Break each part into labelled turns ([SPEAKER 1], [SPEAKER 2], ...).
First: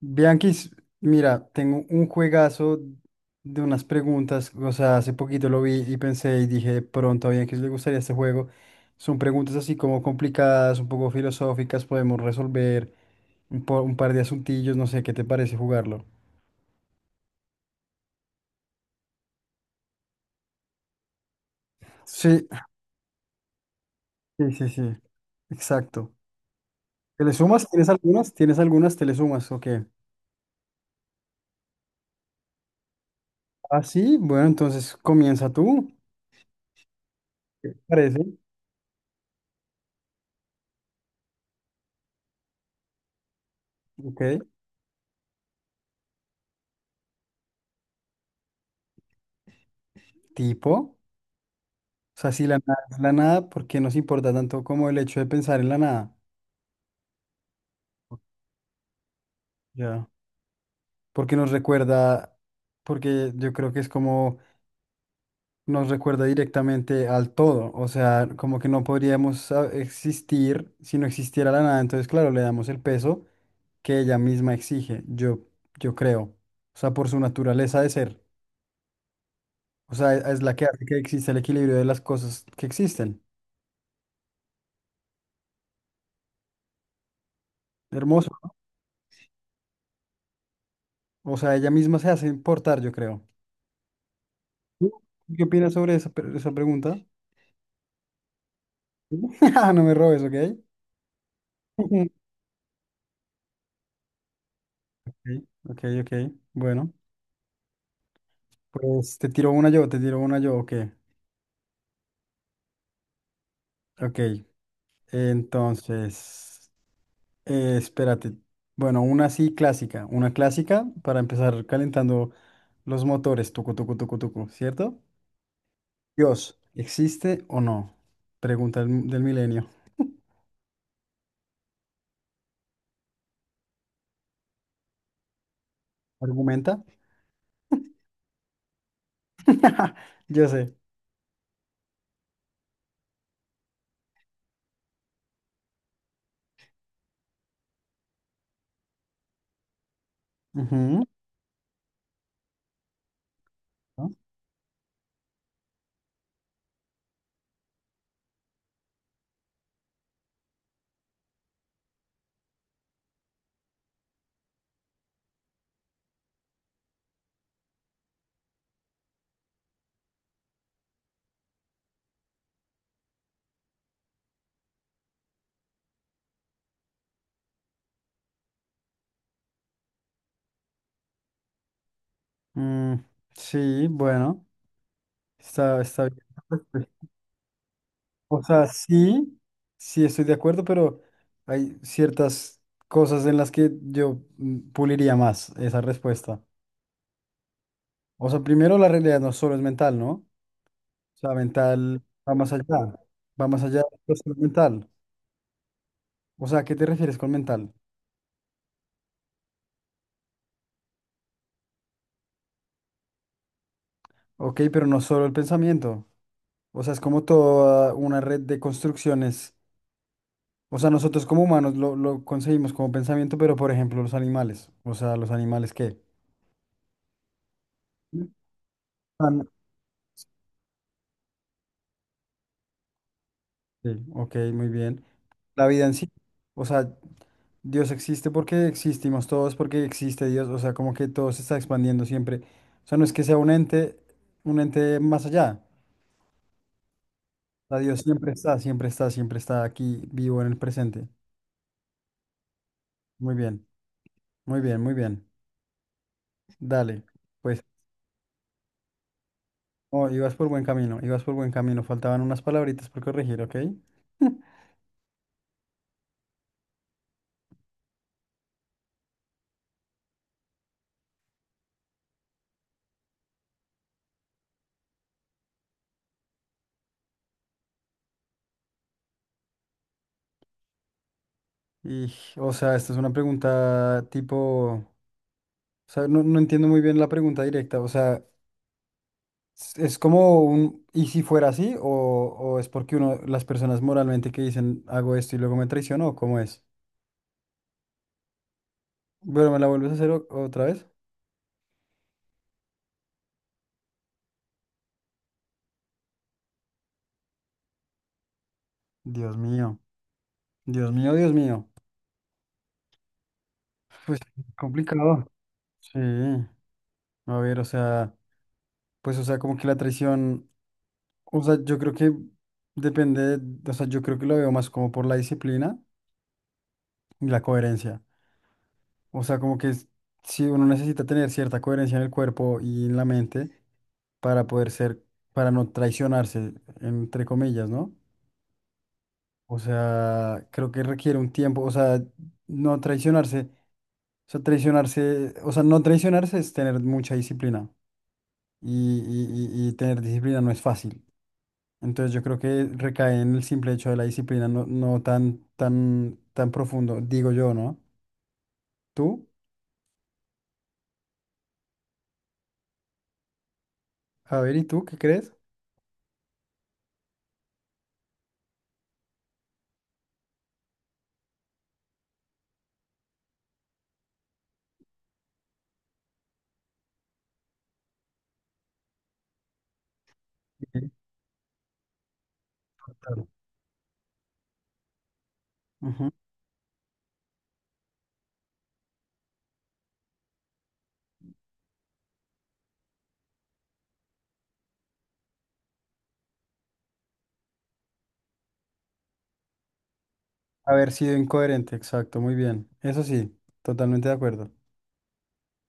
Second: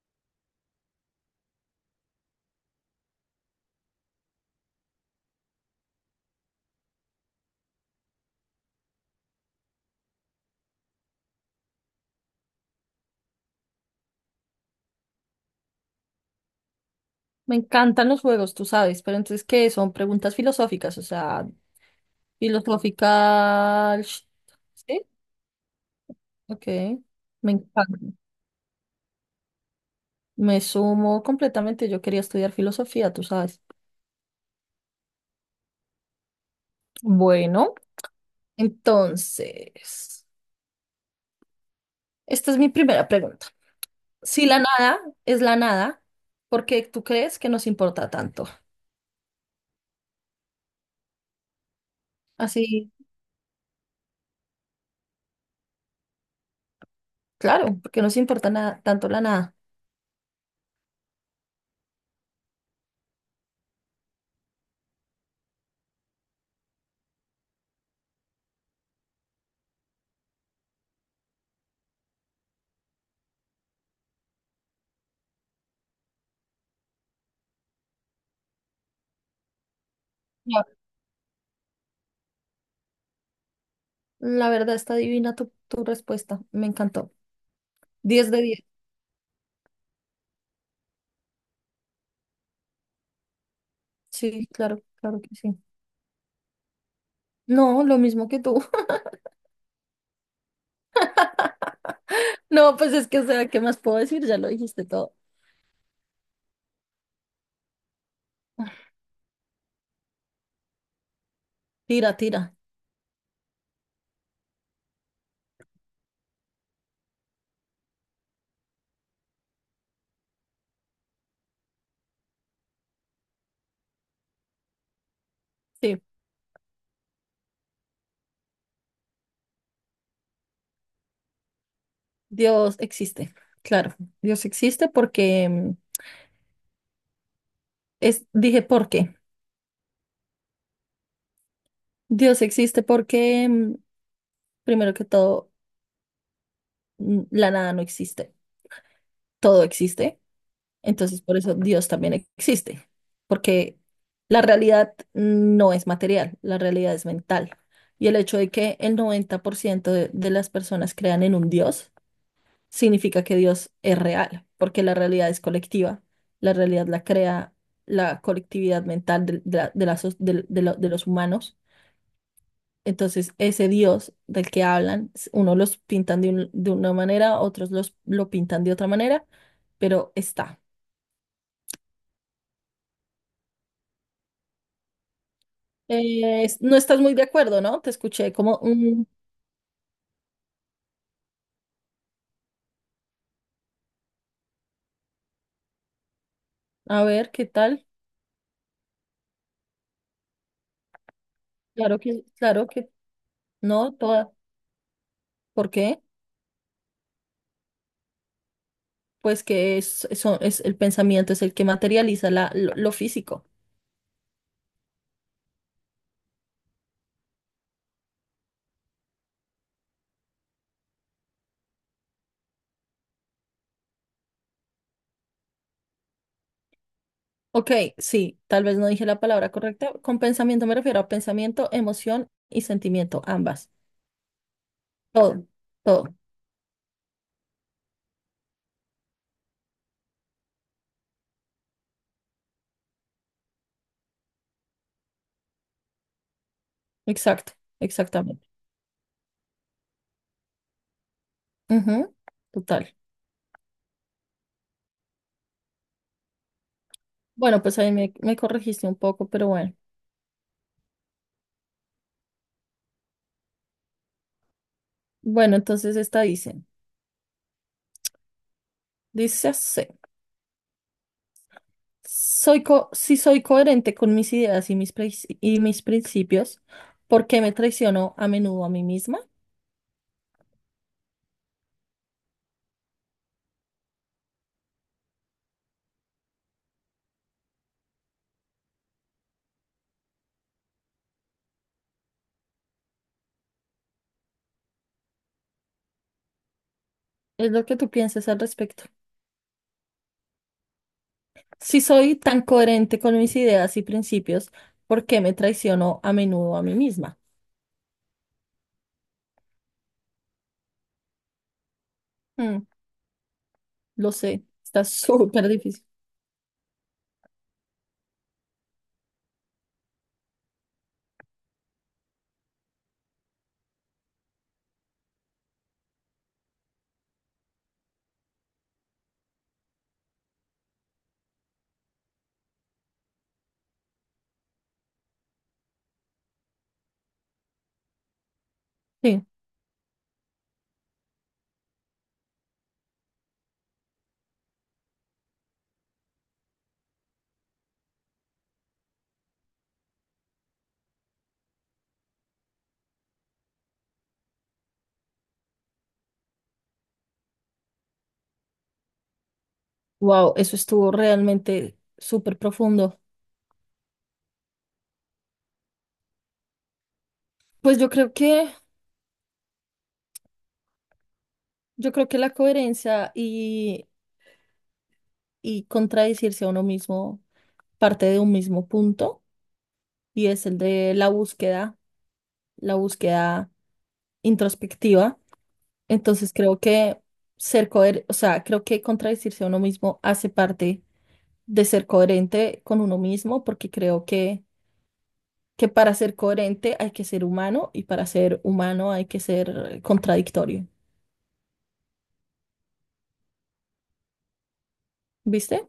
[SPEAKER 1] Bianquis, mira, tengo un juegazo de unas preguntas, o sea, hace poquito lo vi y pensé y dije, de pronto a Bianquis le gustaría este juego. Son preguntas así como complicadas, un poco filosóficas, podemos resolver un par de asuntillos, no sé, ¿qué te parece jugarlo?
[SPEAKER 2] Me encantan los juegos, tú sabes, pero entonces, ¿qué? Son preguntas filosóficas, o sea,
[SPEAKER 1] Sí,
[SPEAKER 2] filosófica.
[SPEAKER 1] sí, sí, sí,
[SPEAKER 2] Sí,
[SPEAKER 1] exacto.
[SPEAKER 2] ok.
[SPEAKER 1] ¿Te le
[SPEAKER 2] Me
[SPEAKER 1] sumas? ¿Tienes
[SPEAKER 2] encanta.
[SPEAKER 1] algunas? ¿Tienes algunas? ¿Te le sumas? Ok.
[SPEAKER 2] Me sumo completamente. Yo quería estudiar filosofía, tú sabes.
[SPEAKER 1] Ah, sí, bueno, entonces comienza tú. ¿Qué
[SPEAKER 2] Bueno,
[SPEAKER 1] te parece?
[SPEAKER 2] entonces, esta es mi primera pregunta.
[SPEAKER 1] Ok.
[SPEAKER 2] Si la nada es la nada, ¿por qué tú crees que nos importa tanto?
[SPEAKER 1] Tipo. O sea, si la nada
[SPEAKER 2] Así,
[SPEAKER 1] es la nada, ¿por qué nos importa tanto como el hecho de pensar en la nada?
[SPEAKER 2] claro, porque nos importa nada, tanto la nada.
[SPEAKER 1] Ya. Porque nos recuerda, porque yo creo que es como nos recuerda directamente al todo. O sea, como que no podríamos existir si no existiera la nada. Entonces, claro, le damos el peso que ella misma exige, yo creo. O sea, por su naturaleza de ser. O sea, es la que
[SPEAKER 2] Ya.
[SPEAKER 1] hace que exista el equilibrio de las cosas que existen.
[SPEAKER 2] La verdad está divina tu respuesta. Me encantó.
[SPEAKER 1] Hermoso.
[SPEAKER 2] Diez de 10.
[SPEAKER 1] O sea, ella misma se hace importar, yo creo.
[SPEAKER 2] Sí, claro,
[SPEAKER 1] ¿Tú
[SPEAKER 2] claro que
[SPEAKER 1] ¿Qué
[SPEAKER 2] sí.
[SPEAKER 1] opinas sobre esa pregunta?
[SPEAKER 2] No, lo mismo que tú.
[SPEAKER 1] No me robes, ¿ok?
[SPEAKER 2] No, pues es que, o sea, ¿qué más puedo decir? Ya lo dijiste todo.
[SPEAKER 1] Ok, ok, ok. Bueno, pues te tiro una yo, te tiro una yo, ok.
[SPEAKER 2] Tira, tira.
[SPEAKER 1] Ok, entonces, espérate. Bueno, una así clásica, una clásica para empezar calentando los motores, tucu, tucu, tucu, tucu, ¿cierto?
[SPEAKER 2] Sí,
[SPEAKER 1] Dios, ¿existe o no? Pregunta del milenio.
[SPEAKER 2] Dios existe. Claro, Dios existe porque
[SPEAKER 1] ¿Argumenta?
[SPEAKER 2] es, dije, ¿por qué?
[SPEAKER 1] Yo sé.
[SPEAKER 2] Dios existe porque, primero que todo, la nada no existe. Todo existe.
[SPEAKER 1] Ujú.
[SPEAKER 2] Entonces, por eso Dios también existe. Porque
[SPEAKER 1] ¿No?
[SPEAKER 2] la realidad no es material, la realidad es mental. Y el hecho de que el 90% de las personas crean en un Dios significa que Dios es real, porque la realidad es colectiva. La realidad la crea la colectividad mental de los humanos. Entonces, ese Dios del que hablan, unos los pintan de una manera, otros lo pintan de otra manera, pero está.
[SPEAKER 1] Mm, sí, bueno. Está bien.
[SPEAKER 2] No
[SPEAKER 1] Pues,
[SPEAKER 2] estás muy de acuerdo, ¿no? Te escuché
[SPEAKER 1] o
[SPEAKER 2] como:
[SPEAKER 1] sea,
[SPEAKER 2] "Mm".
[SPEAKER 1] sí, sí estoy de acuerdo, pero hay ciertas cosas en las que yo puliría más esa respuesta.
[SPEAKER 2] A ver, ¿qué tal?
[SPEAKER 1] O sea, primero la realidad no solo es mental, ¿no? O sea, mental va más allá,
[SPEAKER 2] Claro que
[SPEAKER 1] va más allá
[SPEAKER 2] no,
[SPEAKER 1] de
[SPEAKER 2] toda.
[SPEAKER 1] solo mental.
[SPEAKER 2] ¿Por qué?
[SPEAKER 1] O sea, ¿a qué te refieres con mental?
[SPEAKER 2] Pues que es el pensamiento es el que materializa la, lo físico.
[SPEAKER 1] Ok, pero no solo el pensamiento. O sea, es como toda una red de construcciones. O sea, nosotros como humanos lo conseguimos como pensamiento, pero por ejemplo los animales. O sea, los animales qué.
[SPEAKER 2] Ok, sí, tal vez no dije la palabra correcta. Con pensamiento me refiero a pensamiento, emoción y sentimiento, ambas.
[SPEAKER 1] Sí, ok, muy bien.
[SPEAKER 2] Todo,
[SPEAKER 1] La vida en sí,
[SPEAKER 2] todo.
[SPEAKER 1] o sea, Dios existe porque existimos todos, porque existe Dios, o sea, como que todo se está expandiendo siempre. O sea, no es que sea un ente más allá.
[SPEAKER 2] Exacto,
[SPEAKER 1] O sea, Dios siempre
[SPEAKER 2] exactamente.
[SPEAKER 1] está, siempre está, siempre está aquí vivo en el presente.
[SPEAKER 2] Ujú, total.
[SPEAKER 1] Muy bien, muy bien, muy bien. Dale,
[SPEAKER 2] Bueno,
[SPEAKER 1] pues,
[SPEAKER 2] pues ahí me corregiste un poco, pero bueno.
[SPEAKER 1] oh, ibas por buen camino, ibas por buen camino. Faltaban unas palabritas por corregir, ¿ok?
[SPEAKER 2] Bueno, entonces esta dice así. Si soy coherente con mis ideas y mis principios, ¿por qué me traiciono a menudo a mí misma?
[SPEAKER 1] Y, o sea, esta es una pregunta tipo, o sea, no entiendo muy bien la pregunta directa, o sea... Es como un, ¿y si fuera así? ¿O es porque uno, las personas moralmente que dicen, hago esto y luego me traiciono? ¿O cómo es?
[SPEAKER 2] Es lo que tú piensas al respecto.
[SPEAKER 1] Bueno, ¿me la vuelves a hacer otra vez?
[SPEAKER 2] Si soy tan coherente con mis ideas y principios, ¿por qué me traiciono a menudo a mí misma?
[SPEAKER 1] Dios mío, Dios mío, Dios mío.
[SPEAKER 2] Mm, lo
[SPEAKER 1] Pues
[SPEAKER 2] sé, está
[SPEAKER 1] complicado.
[SPEAKER 2] súper difícil.
[SPEAKER 1] Sí, a ver, o sea, pues o sea, como que la traición, o sea, yo creo que depende, o sea, yo creo que lo veo más como por la disciplina y la coherencia. O sea, como que si uno necesita tener cierta coherencia en el cuerpo y en la mente, para poder ser, para no traicionarse, entre comillas, ¿no?
[SPEAKER 2] Sí.
[SPEAKER 1] O sea, creo que requiere un tiempo, o sea, no traicionarse, o sea, traicionarse, o sea, no traicionarse es tener mucha disciplina y tener disciplina no es fácil. Entonces yo creo que recae en el simple hecho de la disciplina, no tan, tan, tan profundo, digo yo, ¿no? ¿Tú?
[SPEAKER 2] Wow, eso estuvo realmente súper profundo.
[SPEAKER 1] A ver, ¿y tú qué crees?
[SPEAKER 2] Pues yo creo que la coherencia y contradecirse a uno mismo parte de un mismo punto y es el
[SPEAKER 1] Sí,
[SPEAKER 2] de la
[SPEAKER 1] total.
[SPEAKER 2] búsqueda introspectiva.
[SPEAKER 1] Ujú.
[SPEAKER 2] Entonces creo que ser coherente, o sea, creo que contradecirse a uno mismo hace parte de ser coherente con uno mismo, porque creo que para ser coherente hay que ser humano y para ser humano hay que ser contradictorio.
[SPEAKER 1] Haber sido incoherente, exacto, muy bien. Eso sí, totalmente de acuerdo.
[SPEAKER 2] ¿Viste?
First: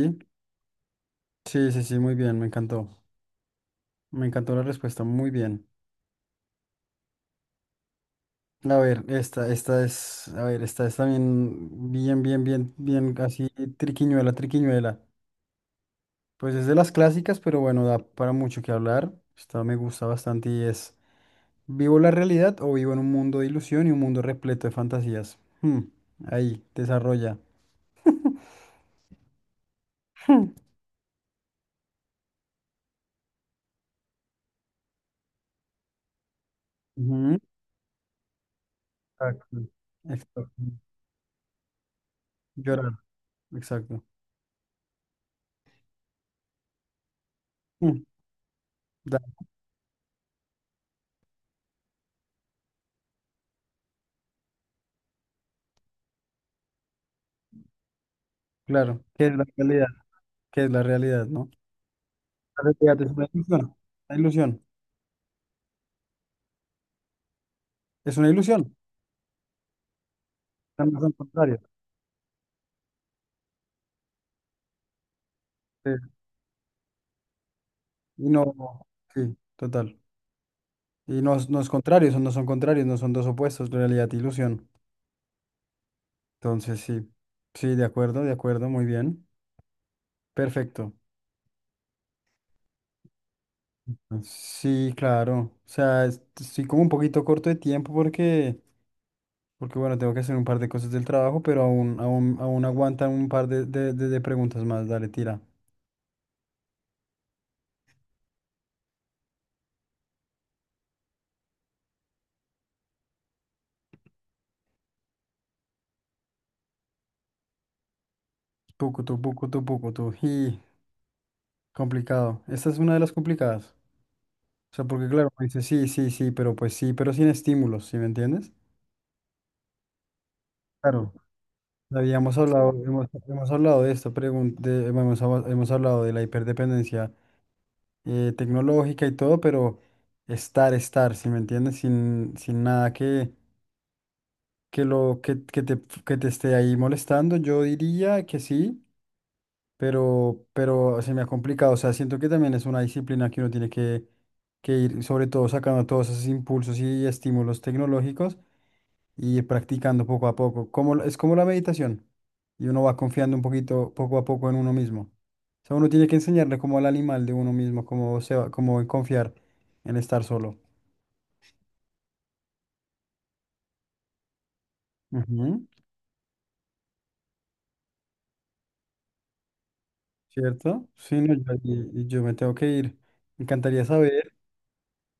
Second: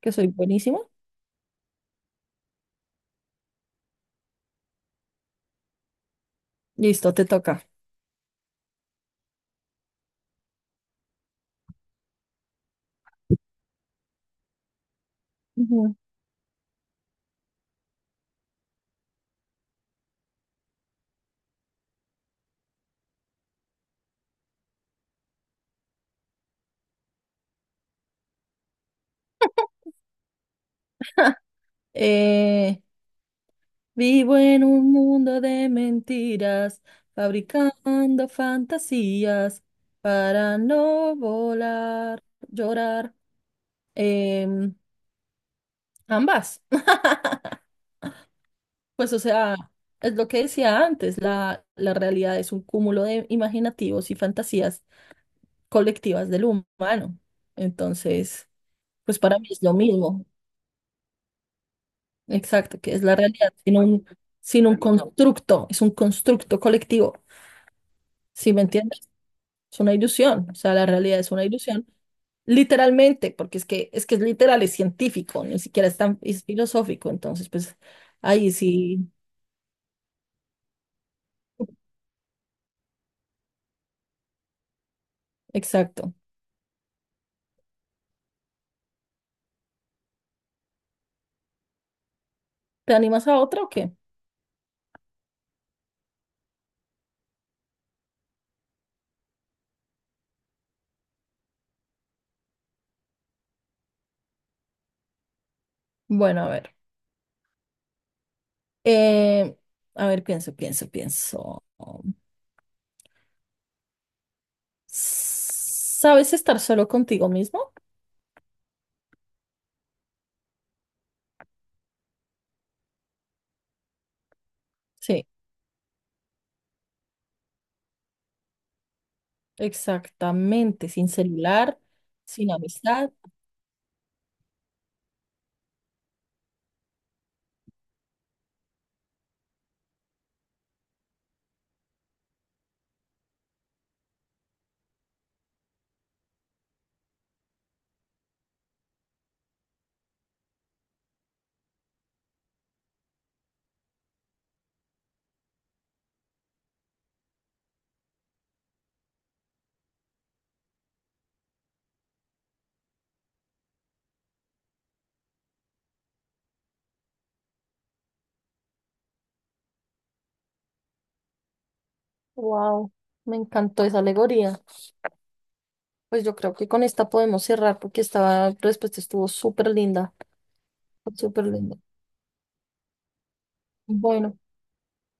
[SPEAKER 2] Que soy buenísimo.
[SPEAKER 1] Sí, sí, sí, muy bien, me encantó. Me encantó la respuesta, muy bien.
[SPEAKER 2] Listo, te toca.
[SPEAKER 1] A ver, esta es, a ver, esta es también bien, bien, bien, bien, así, triquiñuela, triquiñuela.
[SPEAKER 2] Ujú.
[SPEAKER 1] Pues es de las clásicas, pero bueno, da para mucho que hablar. Esta me gusta bastante y es, ¿vivo la realidad o vivo en un mundo de ilusión y un mundo repleto de fantasías? Hmm, ahí, desarrolla.
[SPEAKER 2] Eh, Vivo en un mundo de mentiras,
[SPEAKER 1] Ujú.
[SPEAKER 2] fabricando
[SPEAKER 1] Exacto.
[SPEAKER 2] fantasías
[SPEAKER 1] Exacto.
[SPEAKER 2] para no volar,
[SPEAKER 1] Llorar,
[SPEAKER 2] llorar.
[SPEAKER 1] exacto.
[SPEAKER 2] Em, Ambas.
[SPEAKER 1] Hmm,
[SPEAKER 2] Pues o
[SPEAKER 1] da-
[SPEAKER 2] sea, es lo que decía antes, la realidad es un cúmulo de imaginativos y fantasías colectivas del humano. Entonces,
[SPEAKER 1] claro,
[SPEAKER 2] pues
[SPEAKER 1] ¿qué es
[SPEAKER 2] para
[SPEAKER 1] la
[SPEAKER 2] mí es lo
[SPEAKER 1] realidad?
[SPEAKER 2] mismo,
[SPEAKER 1] ¿Qué es la realidad, no? La
[SPEAKER 2] exacto, que
[SPEAKER 1] realidad
[SPEAKER 2] es la
[SPEAKER 1] es
[SPEAKER 2] realidad, sin un,
[SPEAKER 1] una ilusión,
[SPEAKER 2] sin un constructo, es un constructo colectivo,
[SPEAKER 1] es una
[SPEAKER 2] ¿sí me
[SPEAKER 1] ilusión,
[SPEAKER 2] entiendes? Es una ilusión, o sea, la
[SPEAKER 1] no son
[SPEAKER 2] realidad es una
[SPEAKER 1] contrarios.
[SPEAKER 2] ilusión, literalmente, porque es que es literal, es científico, ni siquiera
[SPEAKER 1] Sí.
[SPEAKER 2] es filosófico, entonces pues
[SPEAKER 1] Y
[SPEAKER 2] ahí
[SPEAKER 1] no,
[SPEAKER 2] sí,
[SPEAKER 1] sí, total. Y no, no es contrario, no son contrarios, no son dos opuestos, realidad e ilusión.
[SPEAKER 2] exacto.
[SPEAKER 1] Entonces, sí, sí, de acuerdo, muy bien. Perfecto.
[SPEAKER 2] ¿Te animas a otra o qué?
[SPEAKER 1] Sí, claro. O sea, estoy como un poquito corto de tiempo porque, bueno, tengo que hacer un par de cosas del trabajo, pero aún, aún, aún aguantan un par de preguntas más. Dale, tira.
[SPEAKER 2] Bueno, a ver. Eh, a ver, pienso, pienso, pienso. ¿Sabes estar solo contigo mismo?
[SPEAKER 1] Tucu, tu, pucu, tu, pucu, tu. Y complicado. Esta es una de las complicadas. O sea, porque
[SPEAKER 2] Sí,
[SPEAKER 1] claro, me dice, sí, sí, sí, pero pues sí, pero sin estímulos, ¿sí me entiendes?
[SPEAKER 2] exactamente, sin
[SPEAKER 1] Claro,
[SPEAKER 2] celular,
[SPEAKER 1] habíamos
[SPEAKER 2] sin
[SPEAKER 1] hablado, hemos,
[SPEAKER 2] amistad.
[SPEAKER 1] hemos hablado de esta pregunta hemos hablado de la hiperdependencia tecnológica y todo, pero estar, ¿sí me entiendes? Sin nada que, que, lo, que te esté ahí molestando, yo diría que sí, pero se me ha complicado, o sea, siento que también es una disciplina que uno tiene que ir, sobre todo sacando todos esos impulsos y estímulos tecnológicos y ir practicando poco a poco. Es como la meditación. Y uno va confiando un poquito, poco a poco en uno mismo. O sea, uno tiene que enseñarle como al animal de uno mismo, cómo se va, cómo en confiar en estar solo.
[SPEAKER 2] Wow, me encantó esa alegoría.
[SPEAKER 1] Ujú.
[SPEAKER 2] Pues yo creo que con esta podemos cerrar porque esta respuesta estuvo súper linda,
[SPEAKER 1] ¿Cierto? Sí, no,
[SPEAKER 2] súper
[SPEAKER 1] yo,
[SPEAKER 2] linda.
[SPEAKER 1] y yo me tengo que ir. Me encantaría saber,
[SPEAKER 2] Bueno,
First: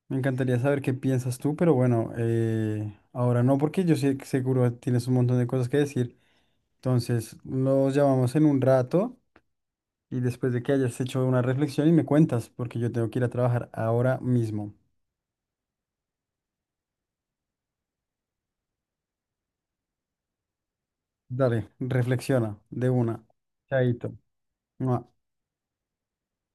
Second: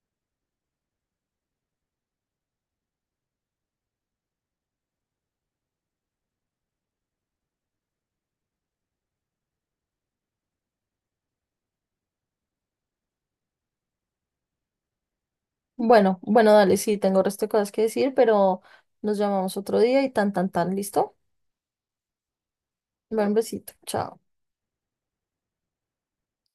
[SPEAKER 1] me encantaría saber qué piensas tú, pero bueno, ahora no, porque yo sé que seguro tienes un montón de cosas que decir. Entonces, los llamamos en un rato. Y después de que hayas hecho una reflexión y me cuentas, porque yo tengo que ir a trabajar ahora mismo.
[SPEAKER 2] bueno, bueno, dale, sí, tengo resto de cosas que decir, pero nos llamamos otro día y tan, tan, tan, ¿listo?
[SPEAKER 1] Dale, reflexiona de una.
[SPEAKER 2] Bueno, un besito,
[SPEAKER 1] Chaito.
[SPEAKER 2] chao.
[SPEAKER 1] Mua.